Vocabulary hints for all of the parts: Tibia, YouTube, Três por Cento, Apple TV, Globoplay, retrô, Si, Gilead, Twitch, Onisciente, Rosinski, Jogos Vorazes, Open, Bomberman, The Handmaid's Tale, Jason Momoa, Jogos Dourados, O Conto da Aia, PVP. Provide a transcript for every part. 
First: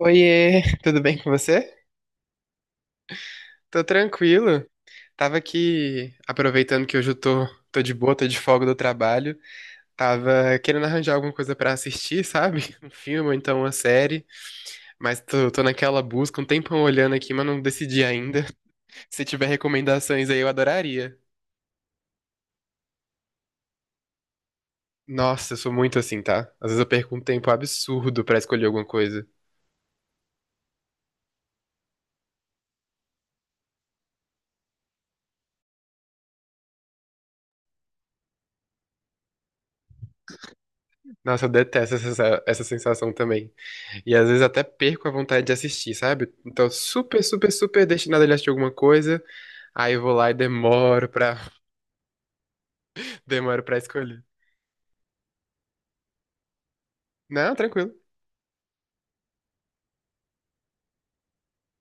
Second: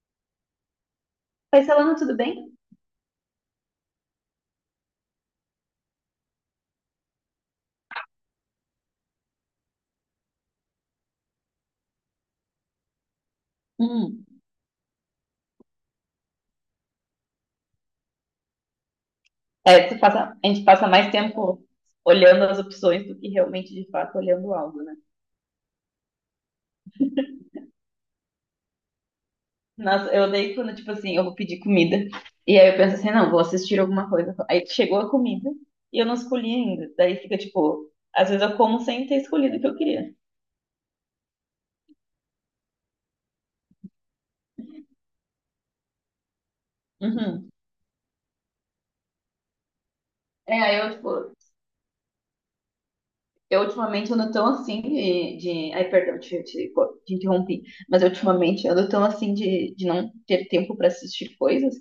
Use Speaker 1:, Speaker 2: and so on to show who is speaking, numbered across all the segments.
Speaker 1: Oiê, tudo bem com
Speaker 2: Oi,
Speaker 1: você?
Speaker 2: Solano, tudo bem?
Speaker 1: Tô tranquilo. Tava aqui aproveitando que hoje eu tô de boa, tô de folga do trabalho. Tava querendo arranjar alguma coisa pra assistir, sabe? Um filme ou então uma série.
Speaker 2: Hum.
Speaker 1: Mas tô naquela busca, um tempão olhando aqui, mas não decidi ainda. Se tiver
Speaker 2: É,
Speaker 1: recomendações aí, eu
Speaker 2: a gente passa mais
Speaker 1: adoraria.
Speaker 2: tempo olhando as opções do que realmente, de fato, olhando algo, né?
Speaker 1: Nossa, eu sou muito assim, tá? Às vezes eu perco um tempo absurdo pra escolher alguma coisa.
Speaker 2: Nossa, eu odeio quando, tipo assim, eu vou pedir comida. E aí eu penso assim, não, vou assistir alguma coisa. Aí chegou a comida e eu não escolhi ainda. Daí fica, tipo, às vezes eu como sem ter escolhido o que eu queria.
Speaker 1: Nossa, eu detesto essa sensação também. E às vezes até perco a vontade de assistir, sabe? Então, super,
Speaker 2: Uhum.
Speaker 1: super, super destinado a ele assistir alguma coisa. Aí eu vou lá e
Speaker 2: É, aí eu, tipo, eu
Speaker 1: demoro pra
Speaker 2: ultimamente
Speaker 1: escolher.
Speaker 2: ando tão assim Ai, perdão, te
Speaker 1: Não,
Speaker 2: interrompi.
Speaker 1: tranquilo.
Speaker 2: Mas eu, ultimamente ando tão assim de não ter tempo pra assistir coisas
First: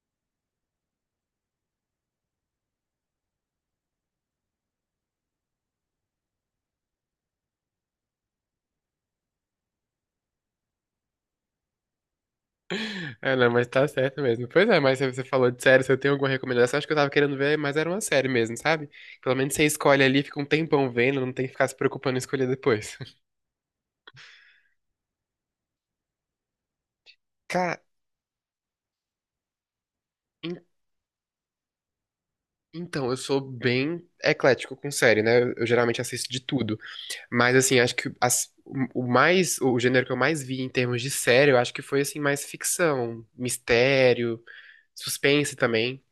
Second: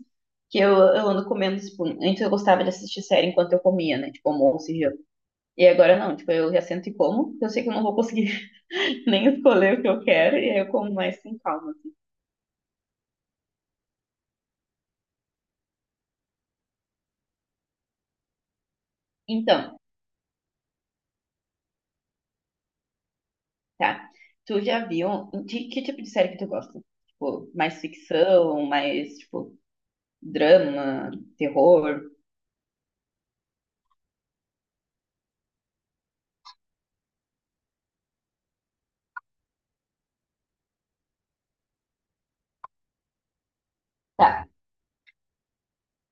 Speaker 2: que eu ando comendo, tipo, antes eu gostava de assistir série enquanto eu comia, né? Tipo, almoço e janta. E agora não, tipo, eu já sento e como, porque eu sei que eu não vou conseguir nem escolher o que eu quero, e aí eu como mais sem calma, assim.
Speaker 1: É, não, mas tá certo mesmo. Pois é, mas você falou de série, se eu tenho alguma recomendação, acho que eu tava querendo ver, mas era uma série mesmo, sabe? Pelo menos você
Speaker 2: Então,
Speaker 1: escolhe ali, fica um tempão vendo, não tem que ficar se preocupando em escolher depois.
Speaker 2: tá. Tu já viu, que tipo de série que tu gosta? Tipo, mais
Speaker 1: Cara,
Speaker 2: ficção, mais, tipo,
Speaker 1: en-
Speaker 2: drama, terror?
Speaker 1: então, eu sou bem eclético com série, né? Eu geralmente assisto de tudo. Mas assim, acho que o o gênero que eu mais vi em termos de série, eu acho que foi assim mais ficção,
Speaker 2: Tá.
Speaker 1: mistério, suspense também.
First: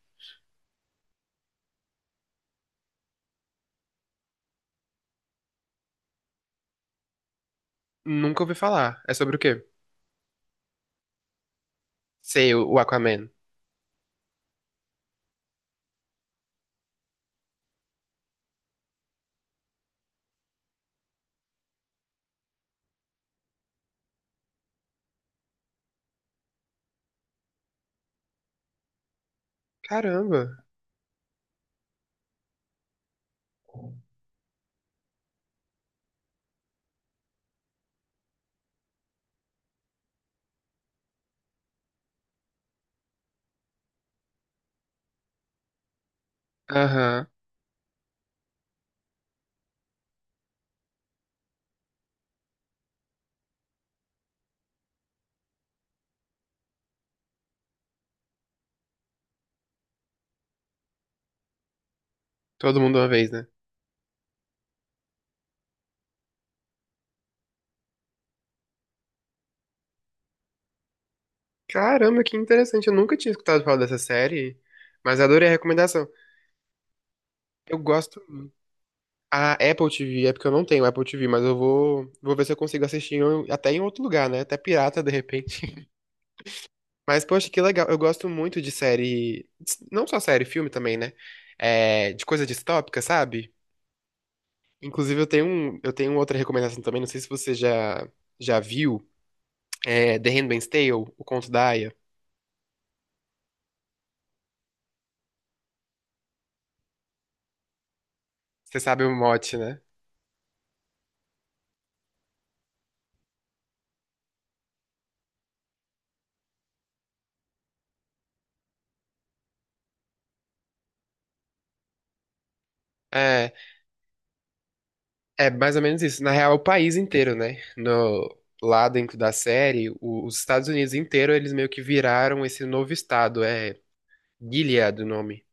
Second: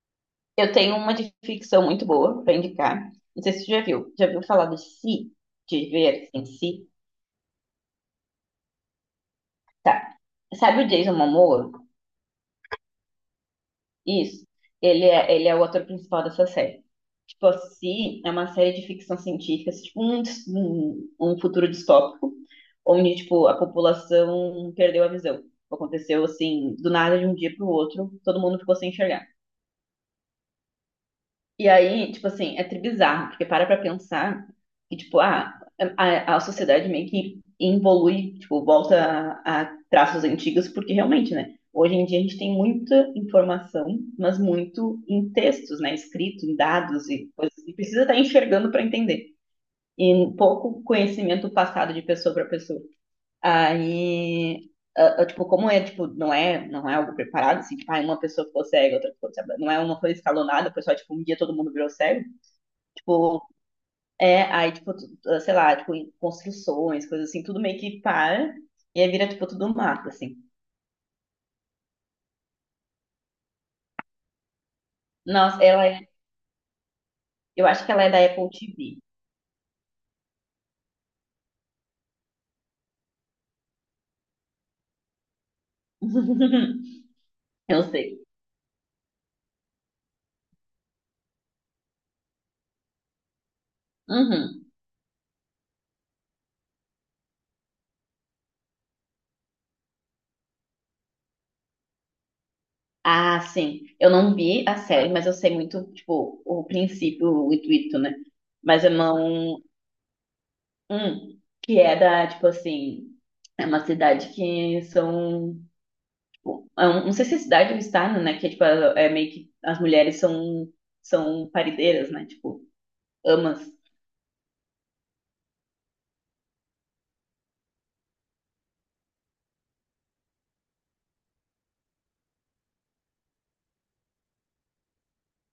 Speaker 2: Eu tenho uma de ficção muito boa para indicar. Não sei se você já viu. Já viu falar de Si? De ver em Si?
Speaker 1: Nunca ouvi falar. É sobre o quê?
Speaker 2: Tá. Sabe o Jason Momoa?
Speaker 1: Sei, o Aquaman.
Speaker 2: Isso. Ele é o ator principal dessa série. Tipo, a Si é uma série de ficção científica, assim, tipo um futuro distópico, onde, tipo, a população perdeu a visão. Aconteceu, assim, do nada, de um dia pro outro, todo mundo ficou sem enxergar.
Speaker 1: Caramba.
Speaker 2: E aí, tipo assim, é tribizarro, porque para pra pensar que, tipo, a sociedade meio que evolui, tipo, volta a traços antigos, porque realmente, né? Hoje em dia a gente tem muita informação, mas muito em textos, né? Escrito, em dados
Speaker 1: Aham.
Speaker 2: e coisas. E precisa estar enxergando para entender. E pouco conhecimento passado de pessoa para pessoa. Aí, tipo, como é, tipo, não é algo preparado, assim, tipo, uma pessoa ficou cega, outra ficou cega. Não é uma coisa escalonada, o pessoal, tipo, um dia todo mundo virou cego.
Speaker 1: Todo mundo uma vez,
Speaker 2: Tipo,
Speaker 1: né?
Speaker 2: é, aí, tipo, sei lá, tipo, construções, coisas assim, tudo meio que para. E aí vira, tipo, tudo mato, assim.
Speaker 1: Caramba, que interessante. Eu nunca tinha escutado falar dessa série, mas adorei a
Speaker 2: Nossa,
Speaker 1: recomendação.
Speaker 2: eu
Speaker 1: Eu
Speaker 2: acho que ela é
Speaker 1: gosto
Speaker 2: da Apple TV.
Speaker 1: a Apple TV, é porque eu não tenho Apple TV, mas eu vou ver se eu consigo assistir até em outro lugar, né? Até pirata, de repente. Mas, poxa, que
Speaker 2: Eu
Speaker 1: legal. Eu
Speaker 2: sei.
Speaker 1: gosto muito de série. Não só série, filme também, né? É, de coisa distópica, sabe?
Speaker 2: Uhum.
Speaker 1: Inclusive, eu tenho outra recomendação também. Não sei se você já viu. É The Handmaid's Tale, O Conto da Aia.
Speaker 2: Ah, sim. Eu não vi a série, mas eu sei muito, tipo, o princípio, o intuito, né?
Speaker 1: Você
Speaker 2: Mas eu
Speaker 1: sabe o mote,
Speaker 2: não.
Speaker 1: né?
Speaker 2: Que é da, tipo assim. É uma cidade que são. Tipo, não sei se é cidade ou estado, né? Que é, tipo, é meio que as mulheres são parideiras, né? Tipo,
Speaker 1: É,
Speaker 2: amas.
Speaker 1: é mais ou menos isso. Na real, é o país inteiro, né? No, lá dentro da série, os Estados Unidos inteiro, eles meio que viraram esse novo estado. É Gilead o nome.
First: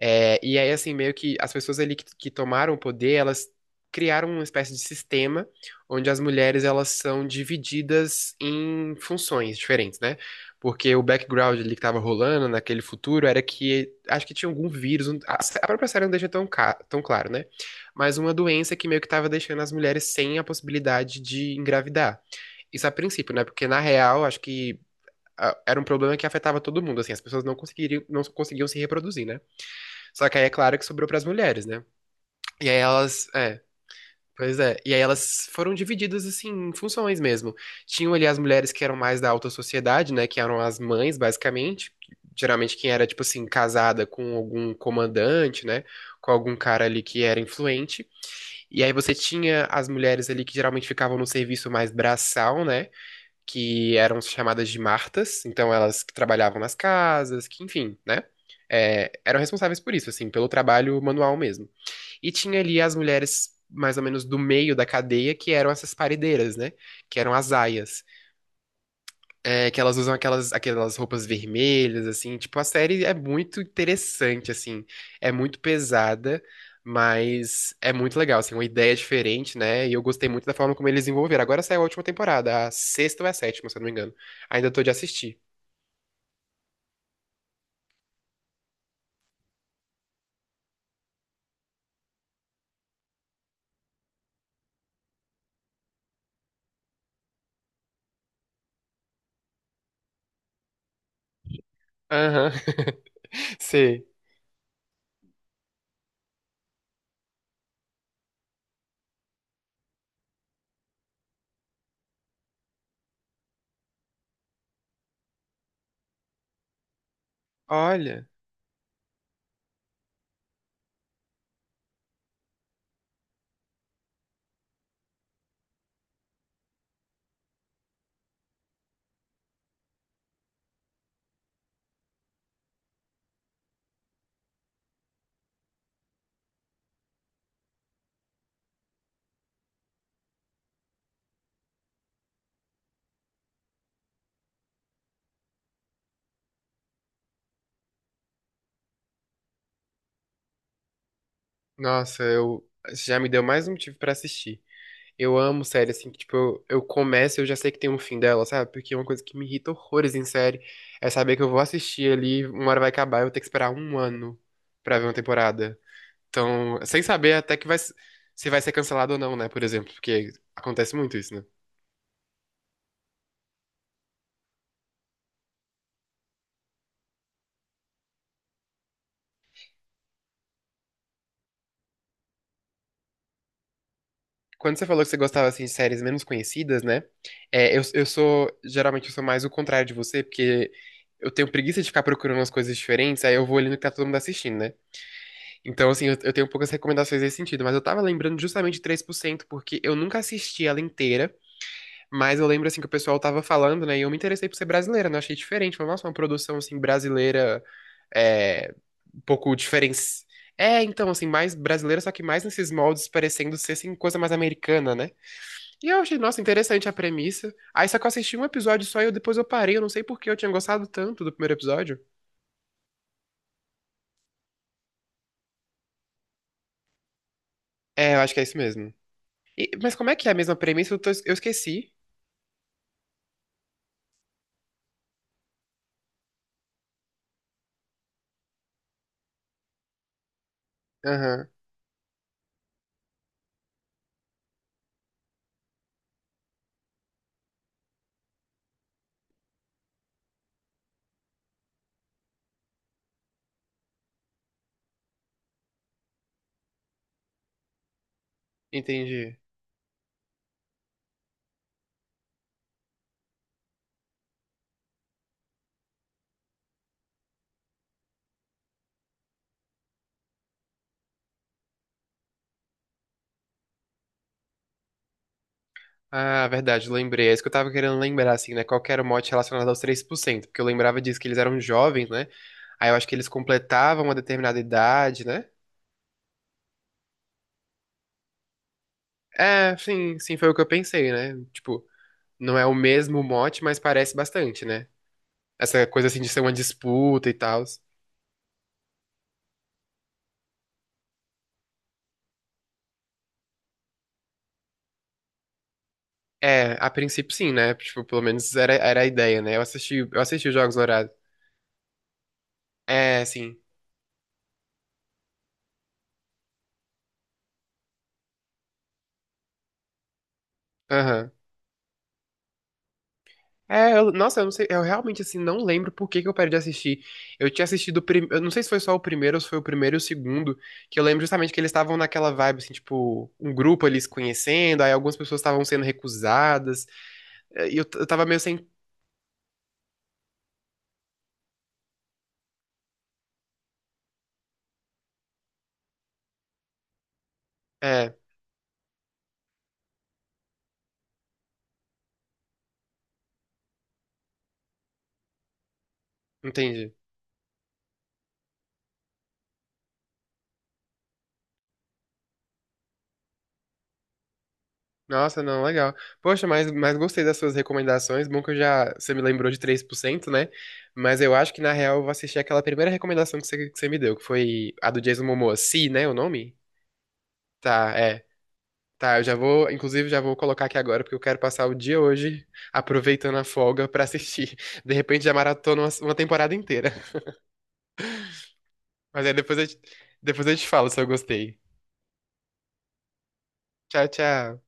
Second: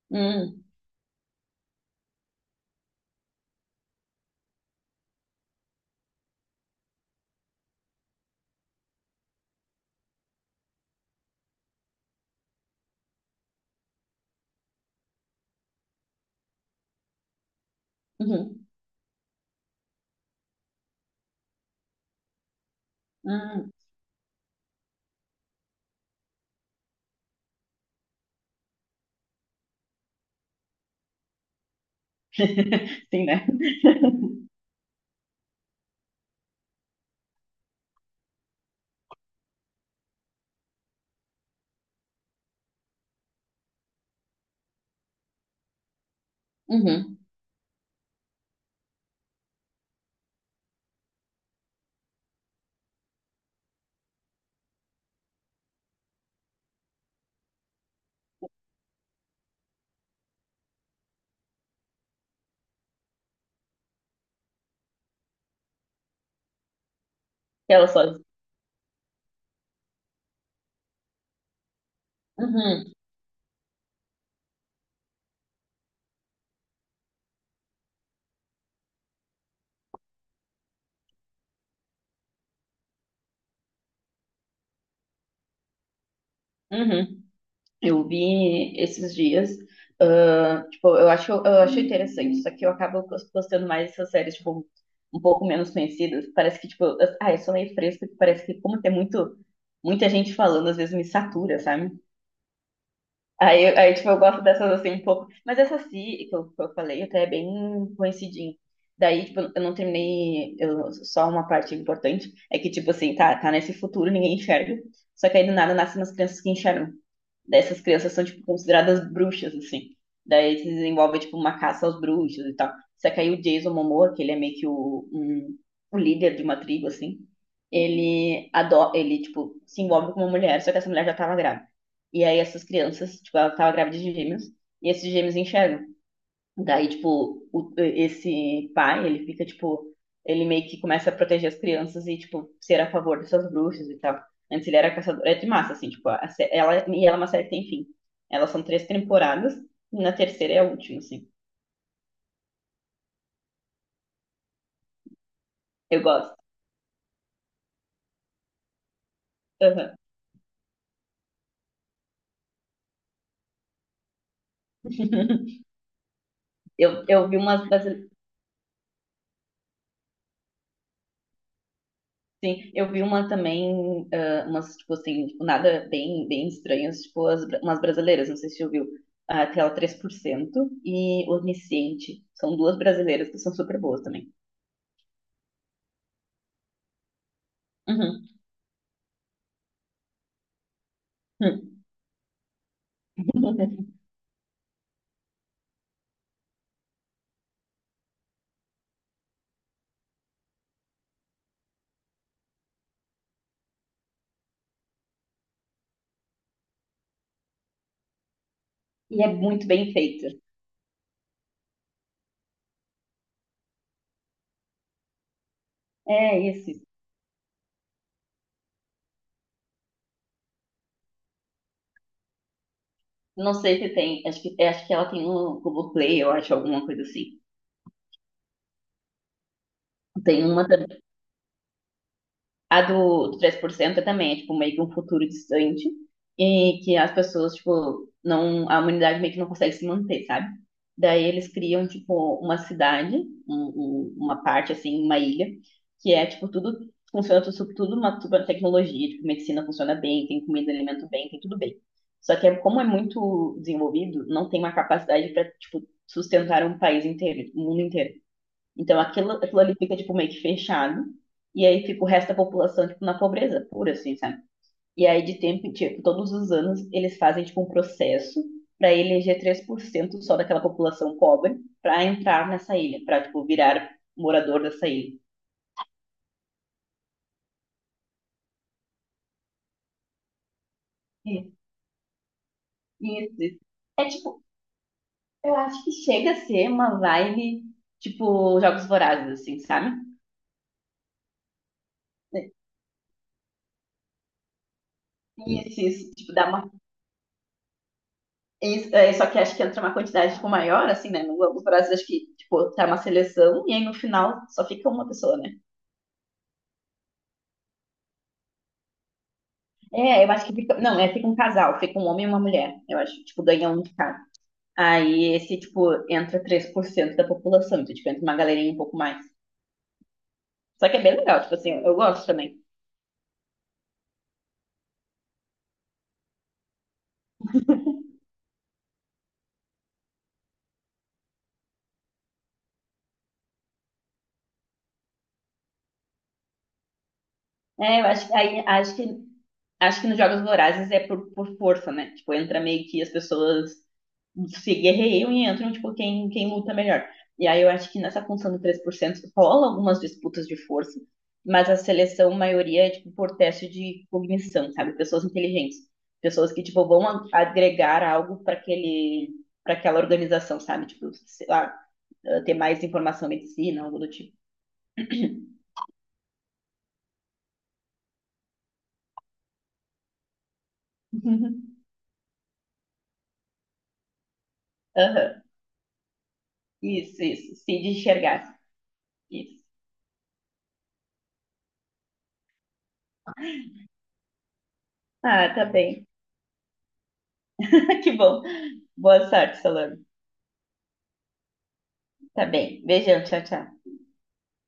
Speaker 1: É, e
Speaker 2: Hum,
Speaker 1: aí, assim, meio que as pessoas ali que tomaram o poder, elas criaram uma espécie de sistema onde as mulheres elas são divididas em funções diferentes, né? Porque o background ali que tava rolando naquele futuro era que acho que tinha algum vírus, a própria série não deixa tão claro, né? Mas uma
Speaker 2: uhum,
Speaker 1: doença que meio que tava deixando as mulheres sem a possibilidade de engravidar. Isso a princípio, né? Porque
Speaker 2: hum.
Speaker 1: na real, acho que era um problema que afetava todo mundo, assim, as pessoas não conseguiam se reproduzir, né? Só que aí é claro que sobrou pras mulheres, né? E aí
Speaker 2: Sim, né?
Speaker 1: pois é. E aí elas foram divididas assim em funções mesmo. Tinham ali as mulheres que eram mais da alta sociedade, né, que eram as mães, basicamente. Geralmente quem era tipo assim casada com algum comandante, né, com algum cara ali
Speaker 2: Uhum.
Speaker 1: que era influente. E aí você tinha as mulheres ali que geralmente ficavam no serviço mais braçal, né, que eram chamadas de martas, então elas que trabalhavam nas casas, que enfim, né? É, eram responsáveis por isso, assim, pelo trabalho manual mesmo. E tinha ali as mulheres mais ou menos do meio da cadeia, que eram essas paredeiras, né? Que eram as
Speaker 2: Ela
Speaker 1: aias.
Speaker 2: só.
Speaker 1: É, que elas usam aquelas roupas vermelhas, assim. Tipo, a
Speaker 2: Uhum,
Speaker 1: série é muito interessante, assim. É muito pesada, mas é muito legal, assim. Uma ideia diferente, né? E eu gostei muito da forma como eles desenvolveram. Agora saiu a última temporada, a sexta ou a sétima, se eu não me engano. Ainda tô de assistir.
Speaker 2: uhum. Eu vi esses dias. Tipo, eu acho interessante, só que eu acabo gostando mais dessas séries, tipo, um pouco menos conhecidas. Parece que, tipo, eu sou meio fresca, que parece que como tem muito, muita gente falando, às vezes me satura, sabe?
Speaker 1: Aham, sei.
Speaker 2: Tipo, eu gosto dessas assim um pouco. Mas essa si, que eu falei, até é bem coincidinho. Daí, tipo, eu não terminei. Eu, só uma parte importante é que, tipo assim, tá nesse futuro, ninguém enxerga. Só que aí do nada nascem umas crianças que enxergam. Daí essas crianças são,
Speaker 1: Olha,
Speaker 2: tipo, consideradas bruxas, assim. Daí se desenvolve, tipo, uma caça aos bruxos e tal. Só que aí o Jason Momoa, que ele é meio que o líder de uma tribo, assim. Ele tipo, se envolve com uma mulher, só que essa mulher já tava grávida. E aí essas crianças, tipo, ela tava grávida de gêmeos, e esses gêmeos enxergam. Daí, tipo, esse pai, ele fica, tipo, ele meio que começa a proteger as crianças e, tipo, ser a favor dessas bruxas e tal. Antes ele era caçador, é de massa, assim, tipo, e ela é uma série que tem fim. Elas são três temporadas, e na terceira é a última, assim.
Speaker 1: nossa, eu... já me deu mais um motivo pra assistir. Eu amo série,
Speaker 2: Eu
Speaker 1: assim, que,
Speaker 2: gosto.
Speaker 1: tipo, eu começo e eu já sei que tem um fim dela, sabe? Porque é uma coisa que me irrita
Speaker 2: Aham.
Speaker 1: horrores em série é saber que eu vou assistir ali, uma hora vai acabar, eu vou ter que esperar um ano pra ver uma temporada. Então, sem
Speaker 2: Eu
Speaker 1: saber
Speaker 2: vi
Speaker 1: até
Speaker 2: umas das.
Speaker 1: se vai ser cancelado ou não, né? Por exemplo, porque acontece muito isso, né?
Speaker 2: Sim, eu vi uma também, umas, tipo assim, tipo, nada bem, bem estranhas, tipo umas brasileiras, não sei se você ouviu. Ah, aquela 3% e Onisciente, são duas brasileiras que são super boas também.
Speaker 1: Quando você falou que você gostava, assim, de séries menos conhecidas, né? Eu
Speaker 2: Uhum.
Speaker 1: sou, geralmente, eu sou mais o contrário de você, porque eu tenho preguiça de ficar procurando umas coisas diferentes, aí eu vou ali no que tá todo mundo assistindo, né? Então, assim, eu tenho poucas recomendações nesse sentido, mas eu tava lembrando justamente de três por cento porque eu nunca assisti ela inteira, mas eu lembro, assim, que o pessoal tava falando, né, e eu me interessei por ser brasileira, né, eu achei diferente, falei, nossa, uma produção, assim, brasileira, é, um
Speaker 2: E é
Speaker 1: pouco
Speaker 2: muito bem
Speaker 1: diferente.
Speaker 2: feito.
Speaker 1: É, então, assim, mais brasileira, só que mais nesses moldes, parecendo ser, assim, coisa mais americana, né? E eu achei, nossa,
Speaker 2: É esse.
Speaker 1: interessante a premissa. Aí, só que eu assisti um episódio só depois eu parei, eu não sei por que eu tinha gostado tanto do primeiro episódio.
Speaker 2: Não sei se tem, acho que ela tem no Globoplay, eu acho, alguma coisa assim.
Speaker 1: É, eu acho que é isso mesmo. Mas como é que é a
Speaker 2: Tem
Speaker 1: mesma
Speaker 2: uma
Speaker 1: premissa? Eu esqueci.
Speaker 2: A do 3% também é, tipo, meio que um futuro distante e que as pessoas, tipo, não, a humanidade meio que não consegue se manter, sabe? Daí
Speaker 1: Aham.
Speaker 2: eles criam, tipo, uma cidade, uma parte, assim, uma ilha, que é, tipo, tudo, funciona tudo uma super tecnologia, tipo, medicina funciona bem, tem comida, alimento bem, tem tudo bem. Só que como é muito desenvolvido, não tem uma capacidade para, tipo, sustentar um país inteiro, um mundo inteiro. Então aquilo,
Speaker 1: Entendi.
Speaker 2: aquilo ali fica tipo meio que fechado. E aí fica o resto da população tipo na pobreza pura, assim, sabe? E aí de tempo, em tipo, todos os anos eles fazem tipo um processo para eleger 3% só daquela população pobre para entrar nessa ilha, para tipo virar morador dessa ilha.
Speaker 1: Ah, verdade, lembrei. É isso que eu tava querendo lembrar, assim, né? Qual que era o mote relacionado aos três por cento, porque eu lembrava disso que eles eram
Speaker 2: Isso,
Speaker 1: jovens, né? Aí eu acho que eles
Speaker 2: isso.
Speaker 1: completavam
Speaker 2: É
Speaker 1: uma
Speaker 2: tipo,
Speaker 1: determinada idade, né?
Speaker 2: eu acho que chega a ser uma vibe tipo Jogos Vorazes, assim,
Speaker 1: É,
Speaker 2: sabe?
Speaker 1: sim, sim, foi o que eu pensei, né? Tipo, não é o mesmo mote, mas parece bastante, né?
Speaker 2: Isso,
Speaker 1: Essa coisa
Speaker 2: isso,
Speaker 1: assim de
Speaker 2: tipo,
Speaker 1: ser
Speaker 2: dá
Speaker 1: uma
Speaker 2: uma.
Speaker 1: disputa e tal.
Speaker 2: Isso, é, só que acho que entra uma quantidade tipo, maior, assim, né? No Globo Brasil, acho que, tipo, tá uma seleção e aí no final só fica uma pessoa, né?
Speaker 1: É, a princípio sim, né? Tipo, pelo menos era a ideia, né? Eu
Speaker 2: É, eu acho
Speaker 1: assisti os
Speaker 2: que fica.
Speaker 1: Jogos
Speaker 2: Não,
Speaker 1: Dourados.
Speaker 2: é, fica um casal, fica um homem e uma mulher. Eu
Speaker 1: É,
Speaker 2: acho, tipo,
Speaker 1: sim.
Speaker 2: ganha um de cada. Aí esse, tipo, entra 3% da população, então, tipo, entra uma galerinha um pouco mais. Só que é bem
Speaker 1: Aham.
Speaker 2: legal, tipo assim, eu gosto também.
Speaker 1: Nossa, eu não sei, eu realmente assim não lembro por que que eu parei de assistir. Eu tinha assistido, eu não sei se foi só o primeiro ou se foi o primeiro e o segundo, que eu lembro justamente que eles estavam naquela vibe assim, tipo, um grupo ali se conhecendo, aí algumas pessoas estavam sendo recusadas,
Speaker 2: É,
Speaker 1: eu
Speaker 2: eu
Speaker 1: tava
Speaker 2: acho que
Speaker 1: meio sem,
Speaker 2: nos Jogos Vorazes é por força, né? Tipo, entra meio que as pessoas se guerreiam e entram, tipo, quem luta melhor. E aí eu acho que
Speaker 1: é,
Speaker 2: nessa função do 3% rola algumas disputas de força, mas a seleção, maioria, é, tipo, por teste de cognição, sabe? Pessoas inteligentes. Pessoas que, tipo,
Speaker 1: entendi.
Speaker 2: vão agregar algo para aquela organização, sabe? Tipo, sei lá, ter mais informação em medicina, algo do tipo.
Speaker 1: Nossa, não, legal. Poxa, mas gostei das suas recomendações. Bom que você me lembrou de três por cento né? Mas eu acho que na real eu vou assistir aquela primeira recomendação que que você me deu, que foi a do Jason
Speaker 2: Aham.
Speaker 1: Momoa, Si, né, o nome?
Speaker 2: Isso, isso. Se de
Speaker 1: Tá, é.
Speaker 2: enxergar.
Speaker 1: Tá, eu já
Speaker 2: Isso.
Speaker 1: vou, inclusive já vou colocar aqui agora, porque eu quero passar o dia hoje aproveitando a folga pra assistir. De repente já
Speaker 2: Ah, tá
Speaker 1: maratona
Speaker 2: bem.
Speaker 1: uma temporada inteira.
Speaker 2: Que bom.
Speaker 1: Mas
Speaker 2: Boa
Speaker 1: aí
Speaker 2: sorte, Solano.
Speaker 1: depois eu te falo se eu gostei.
Speaker 2: Tá bem. Beijão, tchau, tchau.
Speaker 1: Tchau, tchau.